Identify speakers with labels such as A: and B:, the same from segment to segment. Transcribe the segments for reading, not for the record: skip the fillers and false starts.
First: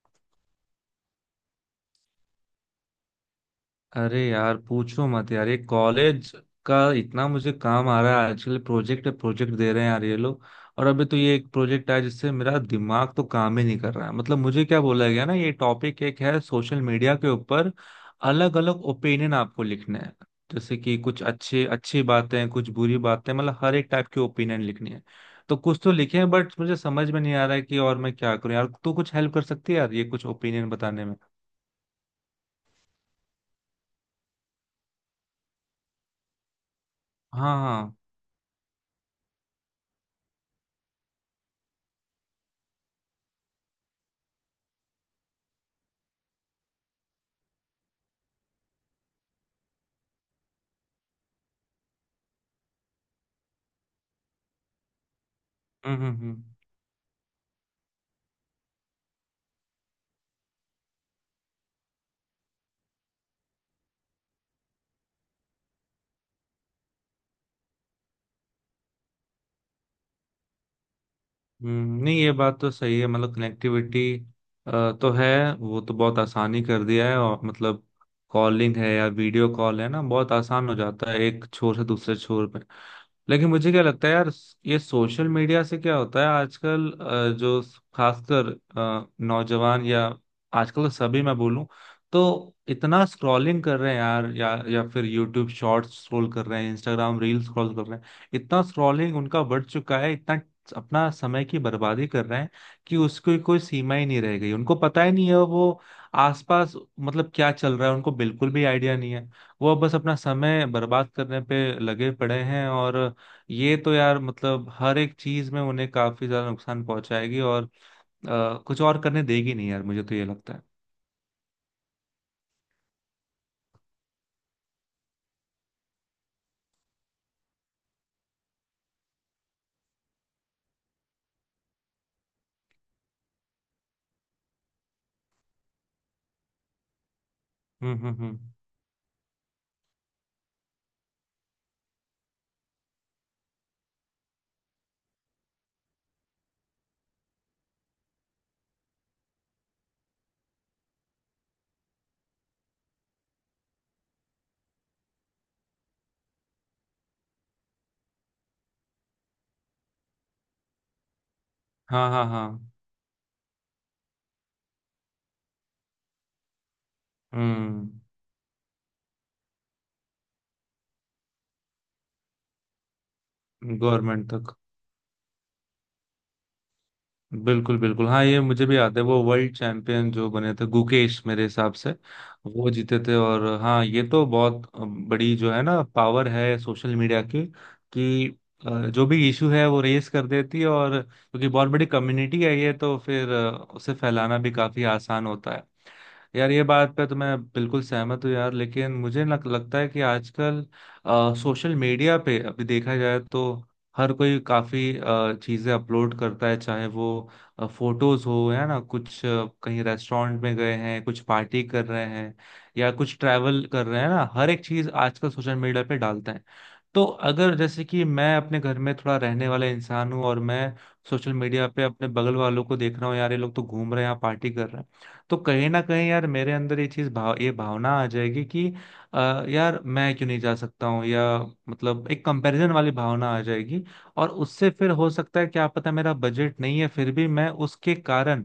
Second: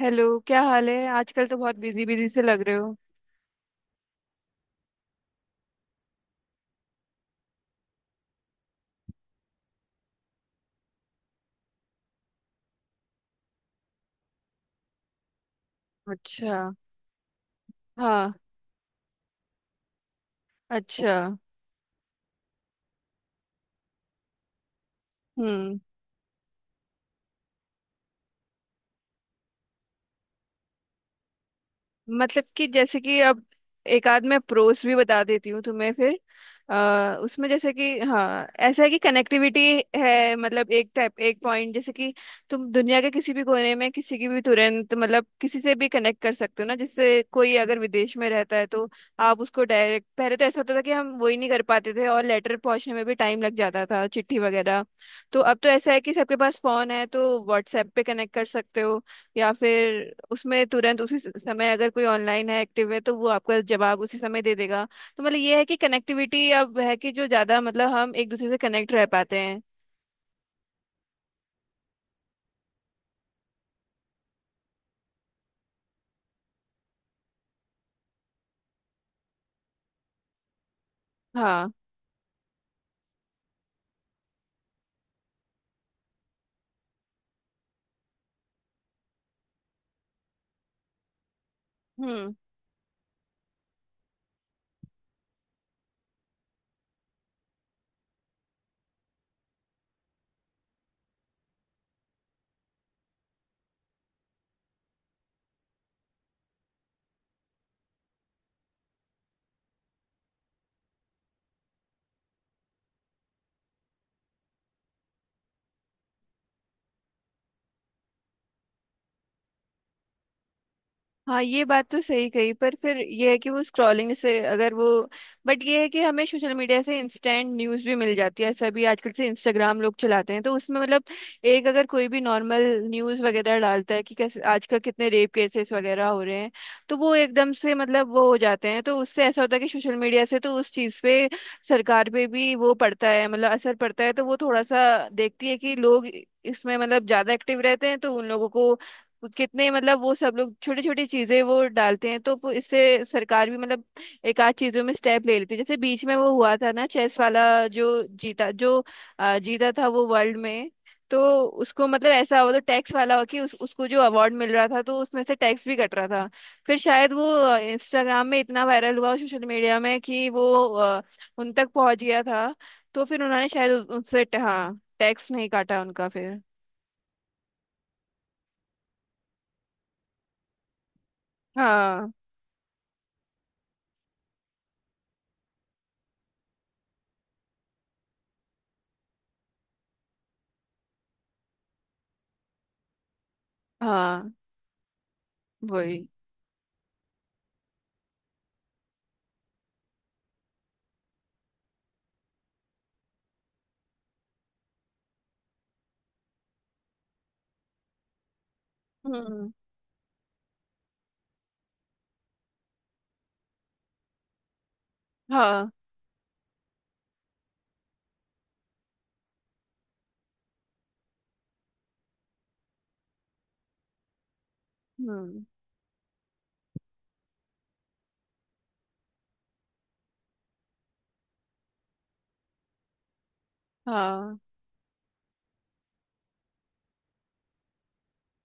A: Hello, क्या हाल है। आजकल तो बहुत बिजी बिजी से लग रहे हो।
B: अरे यार, पूछो मत यार। ये कॉलेज का इतना मुझे काम आ रहा है आजकल। प्रोजेक्ट प्रोजेक्ट दे रहे हैं यार ये लोग। और अभी तो ये एक प्रोजेक्ट आया जिससे मेरा दिमाग तो काम ही नहीं कर रहा है। मतलब मुझे क्या बोला गया ना, ये टॉपिक एक है
A: अच्छा।
B: सोशल मीडिया के ऊपर।
A: हाँ।
B: अलग अलग ओपिनियन आपको लिखने हैं। जैसे कि
A: अच्छा।
B: कुछ अच्छे अच्छी बातें कुछ बुरी बातें, मतलब हर एक टाइप के ओपिनियन लिखनी है। तो
A: हम्म।
B: कुछ तो लिखे हैं बट मुझे समझ में नहीं आ रहा है कि और मैं क्या करूं यार। तू कुछ हेल्प कर सकती है यार ये कुछ ओपिनियन बताने में?
A: मतलब कि जैसे कि अब एक आध मैं प्रोस भी बता देती हूँ तुम्हें फिर उसमें
B: हाँ
A: जैसे कि
B: हाँ।
A: हाँ ऐसा है कि कनेक्टिविटी है। मतलब एक टाइप एक पॉइंट जैसे कि तुम दुनिया के किसी भी कोने में किसी की भी तुरंत मतलब किसी से भी कनेक्ट कर सकते हो ना, जिससे कोई अगर विदेश में रहता है तो आप उसको डायरेक्ट, पहले तो ऐसा होता था कि हम वही नहीं कर पाते थे और लेटर पहुंचने में भी टाइम लग जाता था, चिट्ठी वगैरह। तो अब तो ऐसा
B: हम्म,
A: है कि
B: हम्म,
A: सबके
B: हम्म।
A: पास फोन है तो व्हाट्सएप पे कनेक्ट कर सकते हो या फिर उसमें तुरंत उसी समय अगर कोई ऑनलाइन है एक्टिव है तो वो आपका जवाब उसी समय दे देगा। तो मतलब ये है कि कनेक्टिविटी अब है कि जो ज्यादा मतलब हम एक दूसरे से कनेक्ट रह पाते हैं।
B: नहीं ये बात तो सही है। मतलब कनेक्टिविटी तो है। वो तो बहुत आसानी कर दिया है, और मतलब कॉलिंग है या वीडियो कॉल है ना, बहुत आसान हो जाता है एक
A: हाँ।
B: छोर से दूसरे छोर पे। लेकिन मुझे क्या लगता है यार, ये सोशल मीडिया से क्या होता है आजकल? जो खासकर नौजवान या आजकल तो सभी मैं बोलूं, तो
A: हम्म।
B: इतना स्क्रॉलिंग कर रहे हैं यार। या फिर यूट्यूब शॉर्ट्स स्क्रॉल कर रहे हैं, इंस्टाग्राम रील स्क्रॉल कर रहे हैं। इतना स्क्रॉलिंग उनका बढ़ चुका है, इतना अपना समय की बर्बादी कर रहे हैं कि उसकी कोई सीमा ही नहीं रह गई। उनको पता ही नहीं है वो आसपास मतलब क्या चल रहा है, उनको बिल्कुल भी आइडिया नहीं है। वो बस अपना समय बर्बाद करने पे लगे पड़े हैं। और ये तो यार मतलब हर एक चीज में उन्हें काफी ज्यादा नुकसान पहुंचाएगी, और कुछ और करने देगी नहीं यार, मुझे तो ये लगता है।
A: हाँ, ये बात तो सही कही पर फिर ये है कि वो स्क्रॉलिंग से अगर वो बट ये है कि हमें सोशल मीडिया से इंस्टेंट न्यूज़ भी मिल जाती है, ऐसा भी आजकल से इंस्टाग्राम लोग चलाते हैं तो उसमें मतलब एक अगर कोई भी नॉर्मल न्यूज़ वगैरह डालता है कि कैसे आजकल कितने रेप केसेस वगैरह हो रहे हैं तो वो एकदम से
B: हम्म,
A: मतलब
B: हम्म,
A: वो हो
B: हम्म।
A: जाते हैं। तो उससे ऐसा होता है कि सोशल मीडिया से तो उस चीज़ पे सरकार पे भी वो पड़ता है मतलब असर पड़ता है तो वो थोड़ा सा देखती है कि लोग इसमें मतलब ज़्यादा एक्टिव रहते हैं तो उन लोगों को कितने मतलब वो सब लोग छोटी छोटी चीजें वो डालते हैं तो वो इससे सरकार भी मतलब एक आध चीजों में स्टेप ले लेती है। जैसे बीच में वो हुआ था ना, चेस वाला जो जीता जो जीता था वो वर्ल्ड में। तो उसको
B: हाँ
A: मतलब
B: हाँ
A: ऐसा
B: हाँ।
A: हुआ, तो टैक्स वाला हुआ कि उसको जो अवार्ड मिल रहा था तो उसमें से टैक्स भी कट रहा था। फिर शायद वो
B: हम्म।
A: इंस्टाग्राम में इतना वायरल हुआ सोशल मीडिया में कि वो अ, उन तक पहुंच गया था। तो फिर उन्होंने शायद उनसे
B: गवर्नमेंट तक।
A: हाँ टैक्स नहीं काटा उनका फिर।
B: बिल्कुल बिल्कुल, हाँ ये मुझे भी याद है। वो वर्ल्ड चैंपियन जो बने थे, गुकेश मेरे हिसाब से,
A: हाँ
B: वो जीते थे। और हाँ, ये तो बहुत बड़ी जो है ना, पावर है सोशल मीडिया की, कि जो भी इशू है वो रेस कर देती है। और क्योंकि बहुत बड़ी कम्युनिटी है ये, तो फिर उसे
A: हाँ।
B: फैलाना भी काफी आसान होता है।
A: वही।
B: यार ये बात पे तो मैं बिल्कुल सहमत हूँ यार। लेकिन मुझे लगता है कि आजकल सोशल मीडिया पे अभी देखा जाए तो हर कोई काफी चीजें अपलोड करता है, चाहे वो फोटोज हो, है ना, कुछ
A: हम्म।
B: कहीं रेस्टोरेंट में गए हैं, कुछ पार्टी कर रहे हैं या कुछ ट्रैवल कर रहे हैं ना, हर एक चीज आजकल सोशल
A: हाँ।
B: मीडिया पे डालते हैं। तो अगर जैसे कि मैं अपने घर में थोड़ा रहने वाला इंसान हूँ और मैं सोशल मीडिया पे अपने बगल वालों को देख रहा हूँ, यार ये लोग तो घूम रहे हैं पार्टी कर रहे हैं। तो
A: हम्म।
B: कहीं ना कहीं यार मेरे अंदर ये चीज भाव ये भावना आ जाएगी कि अ, यार मैं क्यों नहीं जा सकता हूँ, या मतलब एक कंपैरिजन वाली भावना आ जाएगी। और
A: हाँ
B: उससे फिर हो सकता है, क्या पता मेरा बजट नहीं है फिर भी मैं उसके कारण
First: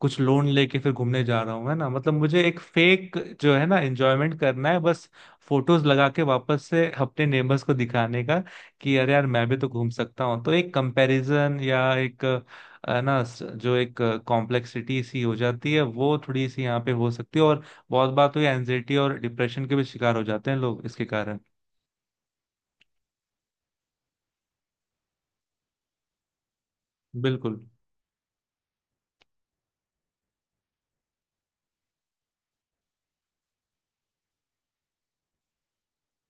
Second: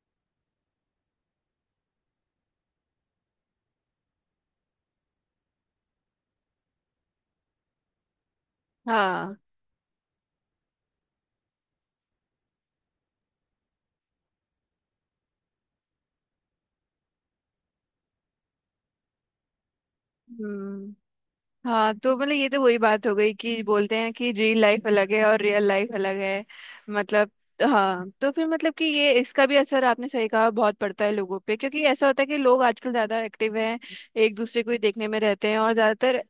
B: कुछ लोन लेके फिर घूमने जा रहा हूँ, है ना। मतलब मुझे एक फेक जो है ना एंजॉयमेंट करना है, बस फोटोज लगा के वापस से अपने नेबर्स को दिखाने का कि अरे यार
A: हाँ।
B: मैं भी तो घूम सकता हूँ। तो एक कंपैरिजन या एक जो एक कॉम्प्लेक्सिटी सी हो जाती है, वो थोड़ी सी यहाँ पे हो सकती है। और बहुत बार तो ये एनजाइटी और डिप्रेशन के भी शिकार हो जाते हैं लोग
A: हम्म।
B: इसके कारण।
A: हाँ, तो मतलब ये तो वही बात हो गई कि बोलते हैं कि रियल लाइफ अलग है और रियल लाइफ अलग है। मतलब
B: बिल्कुल।
A: हाँ, तो फिर मतलब कि ये इसका भी असर आपने सही कहा बहुत पड़ता है लोगों पे क्योंकि ऐसा होता है कि लोग आजकल ज्यादा एक्टिव हैं, एक दूसरे को ही देखने में रहते हैं। और ज्यादातर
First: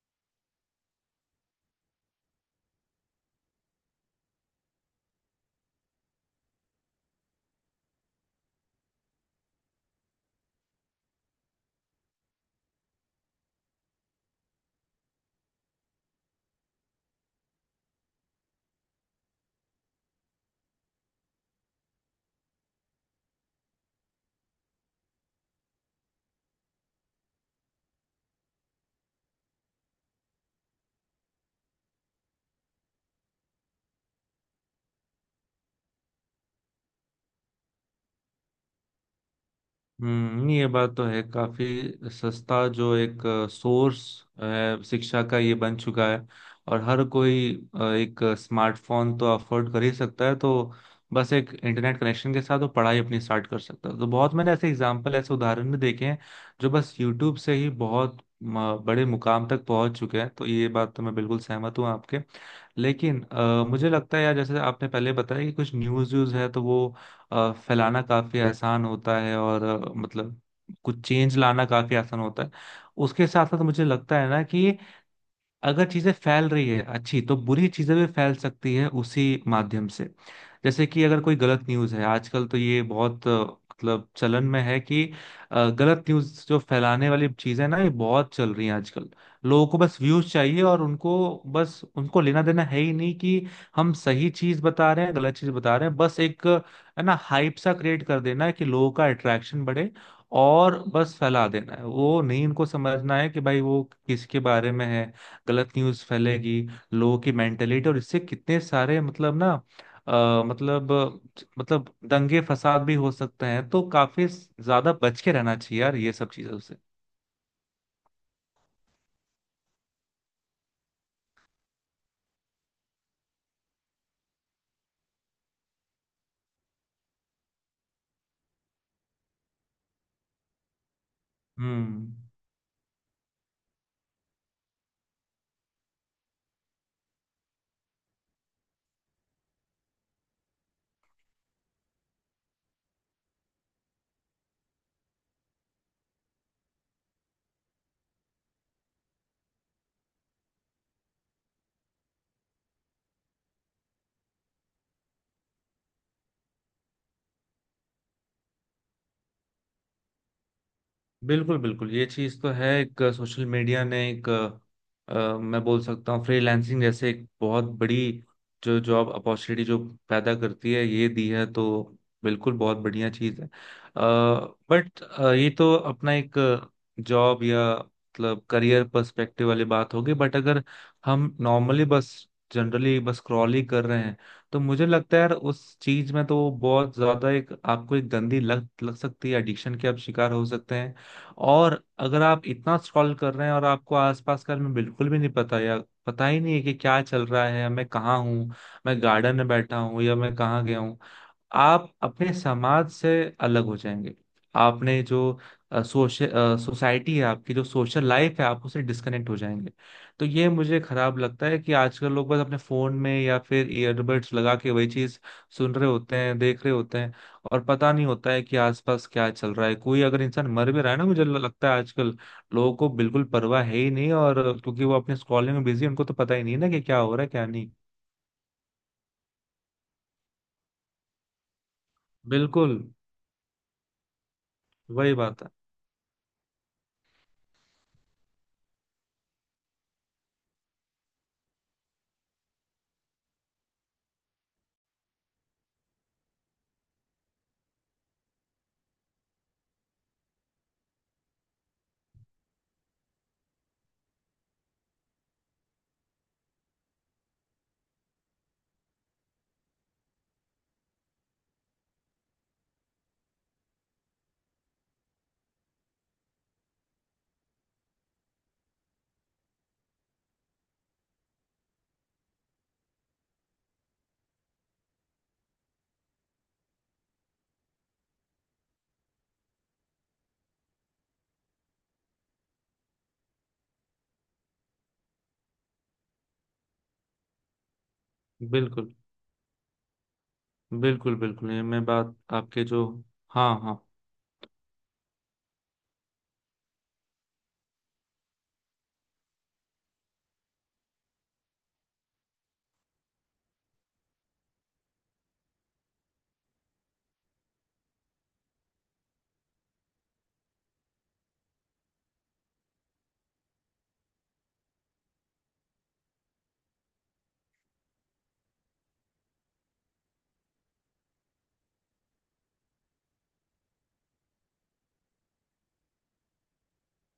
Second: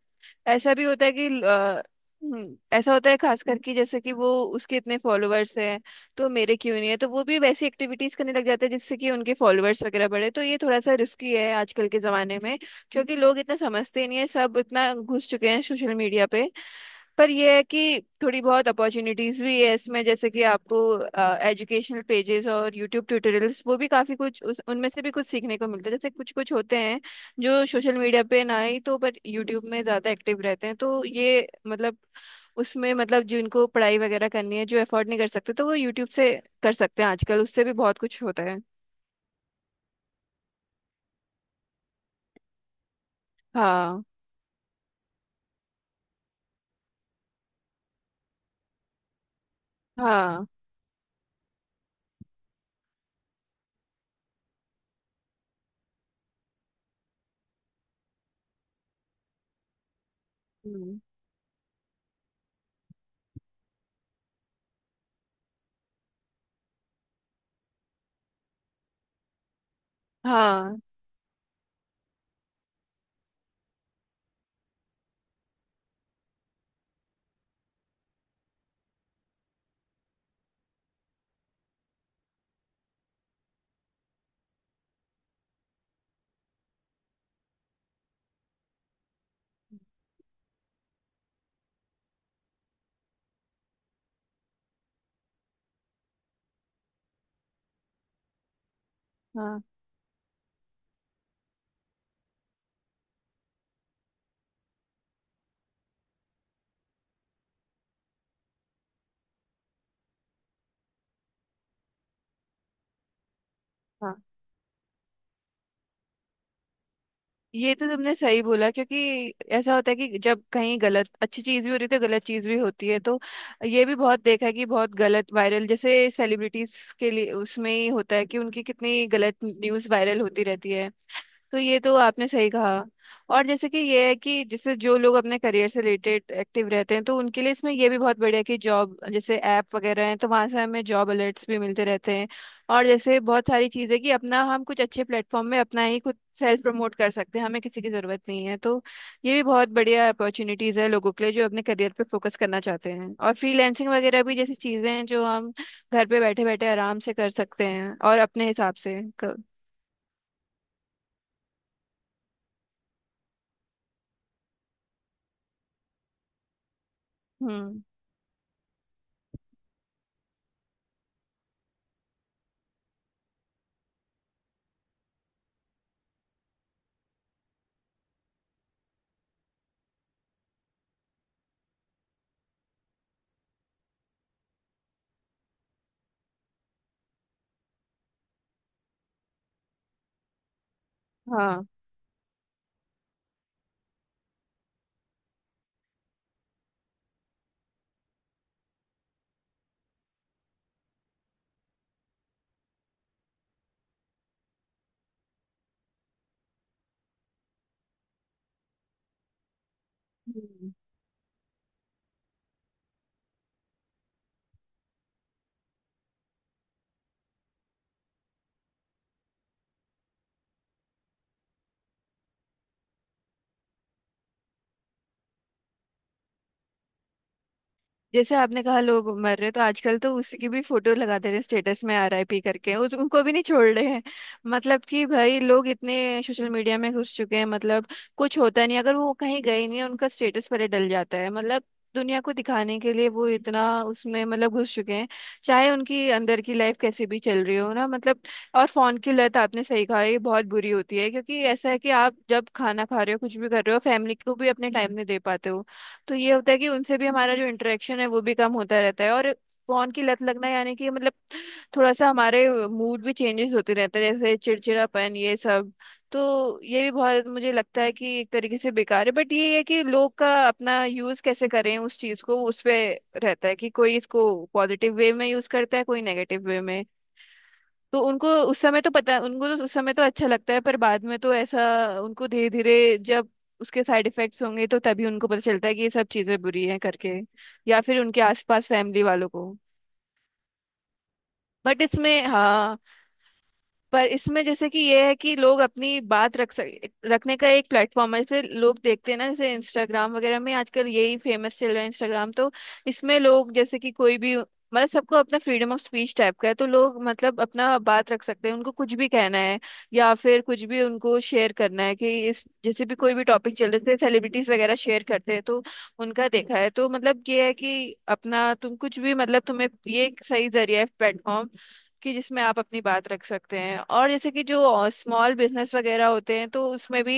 A: ऐसा भी होता है कि ऐसा होता है खास करके जैसे कि वो उसके इतने फॉलोअर्स हैं तो मेरे क्यों नहीं है, तो वो भी वैसी एक्टिविटीज करने लग जाते हैं जिससे कि उनके फॉलोअर्स वगैरह बढ़े, तो ये थोड़ा सा रिस्की है आजकल के जमाने में क्योंकि लोग इतना समझते नहीं है, सब इतना घुस चुके हैं सोशल मीडिया पे। पर यह है कि थोड़ी बहुत अपॉर्चुनिटीज भी है इसमें, जैसे कि आपको एजुकेशनल पेजेस और यूट्यूब ट्यूटोरियल्स वो भी काफी कुछ उनमें से भी कुछ सीखने को मिलता है। जैसे कुछ कुछ होते हैं जो सोशल मीडिया पे ना ही तो पर यूट्यूब में ज्यादा एक्टिव रहते हैं तो ये मतलब उसमें मतलब जिनको पढ़ाई वगैरह करनी है जो अफोर्ड नहीं कर सकते तो वो यूट्यूब से कर सकते हैं, आजकल उससे भी बहुत कुछ होता है।
B: हम्म, ये बात तो है। काफी सस्ता जो एक सोर्स
A: हाँ।
B: शिक्षा का ये बन चुका है। और हर कोई एक स्मार्टफोन तो अफोर्ड कर ही सकता है,
A: हाँ।
B: तो बस एक इंटरनेट कनेक्शन के साथ वो पढ़ाई अपनी स्टार्ट कर सकता है। तो बहुत मैंने ऐसे एग्जांपल ऐसे उदाहरण भी देखे हैं जो बस यूट्यूब से ही बहुत बड़े मुकाम तक पहुंच चुके हैं। तो ये बात
A: हम्म।
B: तो मैं बिल्कुल सहमत हूँ आपके। लेकिन मुझे लगता है यार, जैसे आपने पहले बताया कि कुछ न्यूज़ व्यूज़ है तो वो फैलाना काफी आसान होता है, और मतलब
A: हाँ।
B: कुछ चेंज लाना काफी आसान होता है। उसके साथ साथ मुझे लगता है ना कि अगर चीजें फैल रही है अच्छी, तो बुरी चीजें भी फैल सकती है उसी माध्यम से। जैसे कि अगर कोई गलत न्यूज है आजकल, तो ये बहुत मतलब चलन में है कि गलत न्यूज जो फैलाने वाली चीजें ना, ये बहुत चल रही हैं आजकल। लोगों को बस व्यूज चाहिए, और उनको बस उनको लेना देना है ही नहीं कि हम सही चीज बता रहे हैं गलत चीज बता रहे हैं। बस एक है ना हाइप सा क्रिएट कर देना है कि लोगों का
A: हाँ।
B: अट्रैक्शन बढ़े, और बस फैला देना है। वो नहीं इनको समझना है कि भाई वो किसके बारे में है। गलत न्यूज़ फैलेगी लोगों की मेंटेलिटी, और इससे कितने सारे मतलब ना, अ, मतलब मतलब दंगे फसाद भी हो सकते हैं। तो
A: हाँ,
B: काफी ज्यादा बच के रहना चाहिए यार ये सब चीजों से।
A: ये तो तुमने सही बोला क्योंकि ऐसा होता है कि जब कहीं गलत अच्छी चीज भी हो रही है तो गलत चीज भी होती है, तो ये भी बहुत देखा है कि बहुत गलत वायरल जैसे सेलिब्रिटीज के लिए उसमें ही होता है कि उनकी कितनी गलत न्यूज वायरल होती रहती है। तो ये तो
B: हम्म।
A: आपने सही कहा। और जैसे कि ये है कि जैसे जो लोग अपने करियर से रिलेटेड एक्टिव रहते हैं तो उनके लिए इसमें ये भी बहुत बढ़िया है कि जॉब जैसे ऐप वगैरह हैं तो वहाँ से हमें जॉब अलर्ट्स भी मिलते रहते हैं। और जैसे बहुत सारी चीज़ें कि अपना हम कुछ अच्छे प्लेटफॉर्म में अपना ही खुद सेल्फ प्रमोट कर सकते हैं, हमें किसी की ज़रूरत नहीं है। तो ये भी बहुत बढ़िया अपॉर्चुनिटीज़ है लोगों के लिए जो अपने करियर पे फोकस करना चाहते हैं, और फ्रीलैंसिंग वगैरह भी जैसी चीज़ें हैं जो हम घर पे बैठे बैठे आराम से कर सकते हैं और अपने हिसाब से कर।
B: बिल्कुल बिल्कुल, ये चीज तो है। एक सोशल मीडिया ने एक मैं बोल सकता हूँ फ्रीलांसिंग जैसे एक बहुत
A: हम्म।
B: बड़ी जो जॉब अपॉर्चुनिटी जो पैदा करती है, ये दी है। तो बिल्कुल बहुत बढ़िया चीज है। बट ये तो अपना एक जॉब या मतलब करियर पर्सपेक्टिव वाली बात होगी। बट अगर हम नॉर्मली बस जनरली बस स्क्रॉल ही कर रहे हैं, तो मुझे लगता है यार उस चीज में तो बहुत ज्यादा एक आपको एक गंदी लत लग सकती है, एडिक्शन के आप शिकार हो सकते हैं।
A: हाँ।
B: और अगर आप इतना स्क्रॉल कर रहे हैं और आपको आसपास का में बिल्कुल भी नहीं पता, या पता ही नहीं है कि क्या चल रहा है, मैं कहाँ हूँ, मैं गार्डन में बैठा हूँ या मैं कहाँ गया हूँ। आप अपने समाज से अलग हो जाएंगे। आपने जो सोशल सोसाइटी है आपकी, जो सोशल लाइफ है, आप उससे डिस्कनेक्ट हो जाएंगे। तो ये
A: हम्म।
B: मुझे खराब लगता है कि आजकल लोग बस अपने फोन में या फिर ईयरबड्स लगा के वही चीज सुन रहे होते हैं, देख रहे होते हैं, और पता नहीं होता है कि आसपास क्या चल रहा है। कोई अगर इंसान मर भी रहा है ना, मुझे लगता है आजकल लोगों को बिल्कुल परवाह है ही नहीं, और क्योंकि वो अपने स्क्रॉलिंग में बिजी है, उनको तो पता ही नहीं है ना कि क्या हो रहा है क्या नहीं।
A: जैसे आपने कहा लोग मर रहे, तो आजकल तो उसी की भी फोटो लगा दे रहे हैं स्टेटस में आरआईपी करके,
B: बिल्कुल।
A: उनको भी नहीं छोड़ रहे हैं। मतलब कि
B: वही
A: भाई
B: बात है।
A: लोग इतने सोशल मीडिया में घुस चुके हैं, मतलब कुछ होता नहीं, अगर वो कहीं गए नहीं उनका स्टेटस पर ही डल जाता है। मतलब दुनिया को दिखाने के लिए वो इतना उसमें मतलब घुस चुके हैं, चाहे उनकी अंदर की लाइफ कैसे भी चल रही हो ना मतलब। और फोन की लत, आपने सही कहा, ये बहुत बुरी होती है क्योंकि ऐसा है कि आप जब खाना खा रहे हो कुछ भी कर रहे हो, फैमिली को भी अपने टाइम नहीं दे पाते हो। तो ये होता है कि उनसे भी हमारा जो इंटरेक्शन है वो भी कम होता रहता है। और फोन की लत लगना यानी कि मतलब थोड़ा सा हमारे मूड भी चेंजेस होते रहते हैं जैसे चिड़चिड़ापन ये सब। तो ये भी बहुत मुझे लगता है कि एक तरीके से बेकार है, बट ये है कि लोग का अपना यूज कैसे करें उस चीज को, उस पे रहता है कि कोई इसको पॉजिटिव वे में यूज करता है कोई नेगेटिव वे में। तो उनको उस समय तो पता, उनको तो उस समय तो अच्छा लगता है पर बाद में तो ऐसा उनको धीरे धीरे जब उसके साइड इफेक्ट्स होंगे तो तभी उनको पता चलता है कि ये सब चीजें बुरी हैं करके, या फिर उनके आसपास
B: बिल्कुल
A: फैमिली वालों को।
B: बिल्कुल, बिल्कुल ये
A: बट
B: मैं बात
A: इसमें
B: आपके
A: हाँ,
B: जो। हाँ हाँ।
A: पर इसमें जैसे कि ये है कि लोग अपनी बात रख सक रखने का एक प्लेटफॉर्म है, जैसे लोग देखते हैं ना जैसे इंस्टाग्राम वगैरह में आजकल यही फेमस चल रहा है इंस्टाग्राम। तो इसमें लोग जैसे कि कोई भी मतलब सबको अपना फ्रीडम ऑफ स्पीच टाइप का है तो लोग मतलब अपना बात रख सकते हैं, उनको कुछ भी कहना है या फिर कुछ भी उनको शेयर करना है कि इस जैसे भी कोई भी टॉपिक चल रहे थे सेलिब्रिटीज वगैरह शेयर करते हैं तो उनका देखा है। तो मतलब ये है कि अपना तुम कुछ भी, मतलब तुम्हें ये एक सही जरिया है प्लेटफॉर्म कि जिसमें आप अपनी बात रख सकते हैं। और जैसे कि जो स्मॉल बिजनेस वगैरह होते हैं तो उसमें भी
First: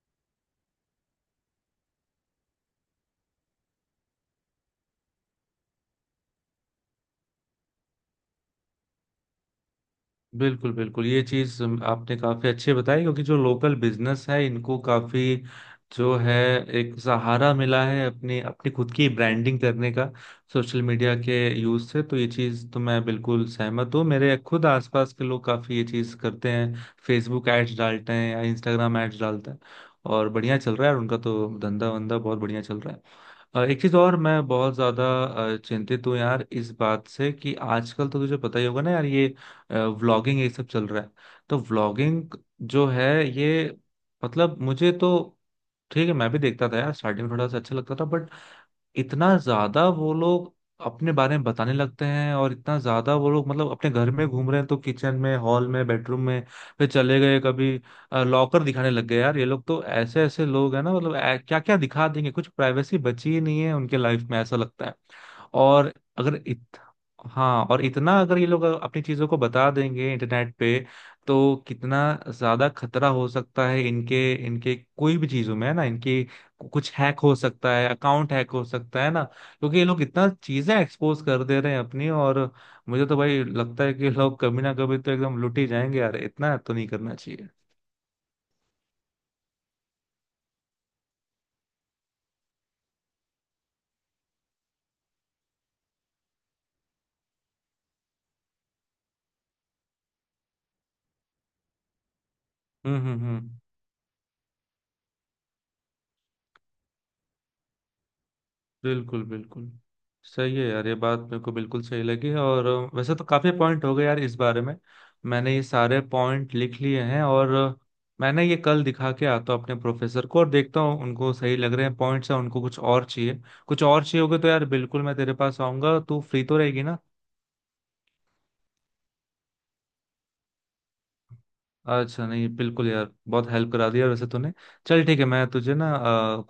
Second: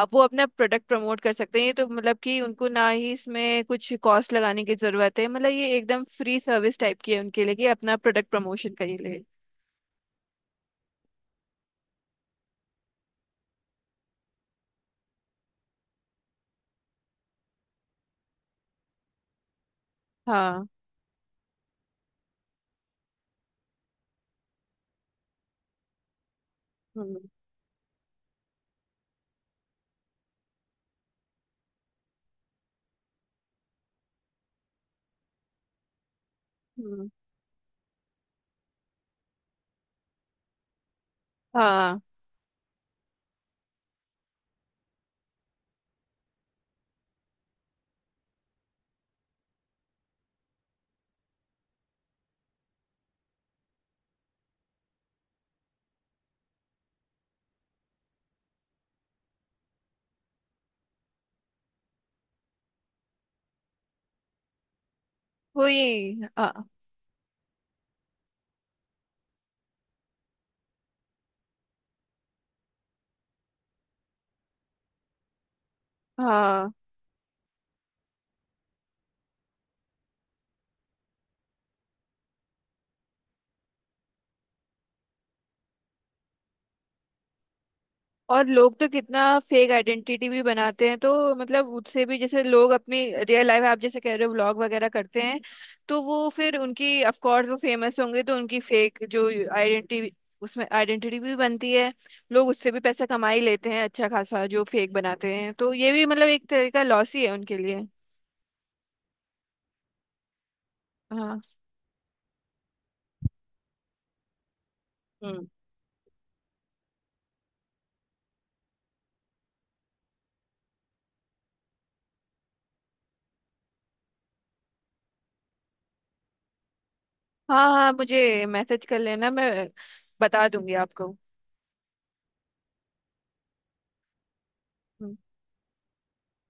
A: आप वो अपना प्रोडक्ट प्रमोट कर सकते हैं, ये तो मतलब कि उनको ना ही इसमें कुछ कॉस्ट लगाने की जरूरत है, मतलब ये एकदम फ्री सर्विस टाइप की है उनके लिए कि अपना प्रोडक्ट प्रमोशन करिए लिए।
B: बिल्कुल बिल्कुल, ये चीज आपने काफी अच्छी बताई, क्योंकि जो लोकल बिजनेस है इनको काफी जो है एक सहारा मिला है अपनी अपनी खुद की ब्रांडिंग करने का,
A: हाँ।
B: सोशल मीडिया के यूज से। तो ये चीज तो मैं बिल्कुल सहमत हूँ, मेरे खुद आसपास के लोग काफी ये चीज करते हैं।
A: हम्म।
B: फेसबुक एड्स डालते हैं या इंस्टाग्राम एड्स डालते हैं, और बढ़िया चल रहा है, और उनका तो धंधा वंदा बहुत बढ़िया चल रहा है। एक चीज और मैं बहुत ज्यादा चिंतित हूँ यार इस बात
A: हम्म।
B: से, कि आजकल तो तुझे पता ही होगा ना यार, ये व्लॉगिंग ये सब चल रहा है। तो
A: हाँ।
B: व्लॉगिंग जो है ये, मतलब मुझे तो ठीक है, मैं भी देखता था यार स्टार्टिंग में, थोड़ा सा अच्छा लगता था। बट इतना ज्यादा वो लोग अपने बारे में बताने लगते हैं, और इतना ज्यादा वो लोग मतलब अपने घर में घूम रहे हैं तो किचन में, हॉल में, बेडरूम में, फिर चले गए कभी लॉकर दिखाने लग गए। यार ये लोग तो ऐसे ऐसे लोग हैं ना, मतलब क्या क्या दिखा देंगे, कुछ प्राइवेसी बची ही नहीं है उनके लाइफ में ऐसा लगता है। और
A: वही।
B: अगर
A: हाँ।
B: इत, हाँ, और इतना अगर ये लोग अपनी चीजों को बता देंगे इंटरनेट पे, तो कितना ज्यादा खतरा हो सकता है इनके इनके कोई भी चीजों में, है ना। इनकी
A: हाँ,
B: कुछ हैक हो सकता है, अकाउंट हैक हो सकता है ना, क्योंकि ये लोग इतना चीजें एक्सपोज कर दे रहे हैं अपनी। और मुझे तो भाई लगता है कि ये लोग कभी ना कभी तो एकदम लुट ही जाएंगे यार, इतना तो नहीं करना चाहिए।
A: और लोग तो कितना फेक आइडेंटिटी भी बनाते हैं तो मतलब उससे भी जैसे लोग अपनी रियल लाइफ आप जैसे कह रहे हो व्लॉग वगैरह करते हैं, तो वो फिर उनकी ऑफ कोर्स वो फेमस होंगे तो उनकी फेक जो आइडेंटिटी, उसमें आइडेंटिटी भी बनती है। लोग उससे भी
B: हम्म,
A: पैसा
B: हम्म,
A: कमा ही
B: हम्म।
A: लेते हैं अच्छा खासा, जो फेक बनाते हैं, तो ये भी मतलब एक तरह का लॉस ही है उनके लिए।
B: बिल्कुल बिल्कुल। सही है यार, ये बात मेरे
A: हाँ।
B: को बिल्कुल सही लगी है। और वैसे तो काफी पॉइंट हो गए यार इस बारे में।
A: हम्म।
B: मैंने ये सारे पॉइंट लिख लिए हैं, और मैंने ये कल दिखा के आता हूँ अपने प्रोफेसर को, और देखता हूँ उनको सही लग रहे हैं पॉइंट्स हैं, उनको कुछ और चाहिए। कुछ और चाहिए होगा तो यार बिल्कुल मैं तेरे पास आऊंगा, तू फ्री तो रहेगी ना?
A: हाँ। हाँ मुझे मैसेज कर लेना, मैं बता दूंगी आपको।
B: अच्छा नहीं, बिल्कुल यार, बहुत हेल्प करा दिया वैसे तूने। चल
A: हम्म।
B: ठीक है, मैं तुझे ना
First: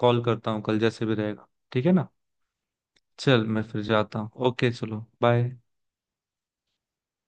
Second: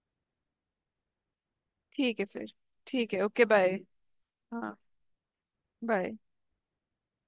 B: कॉल करता हूँ कल, जैसे भी रहेगा, ठीक है ना?
A: ठीक है फिर। ठीक है। ओके
B: चल मैं
A: बाय।
B: फिर जाता हूँ, ओके
A: हाँ।
B: चलो बाय।
A: बाय।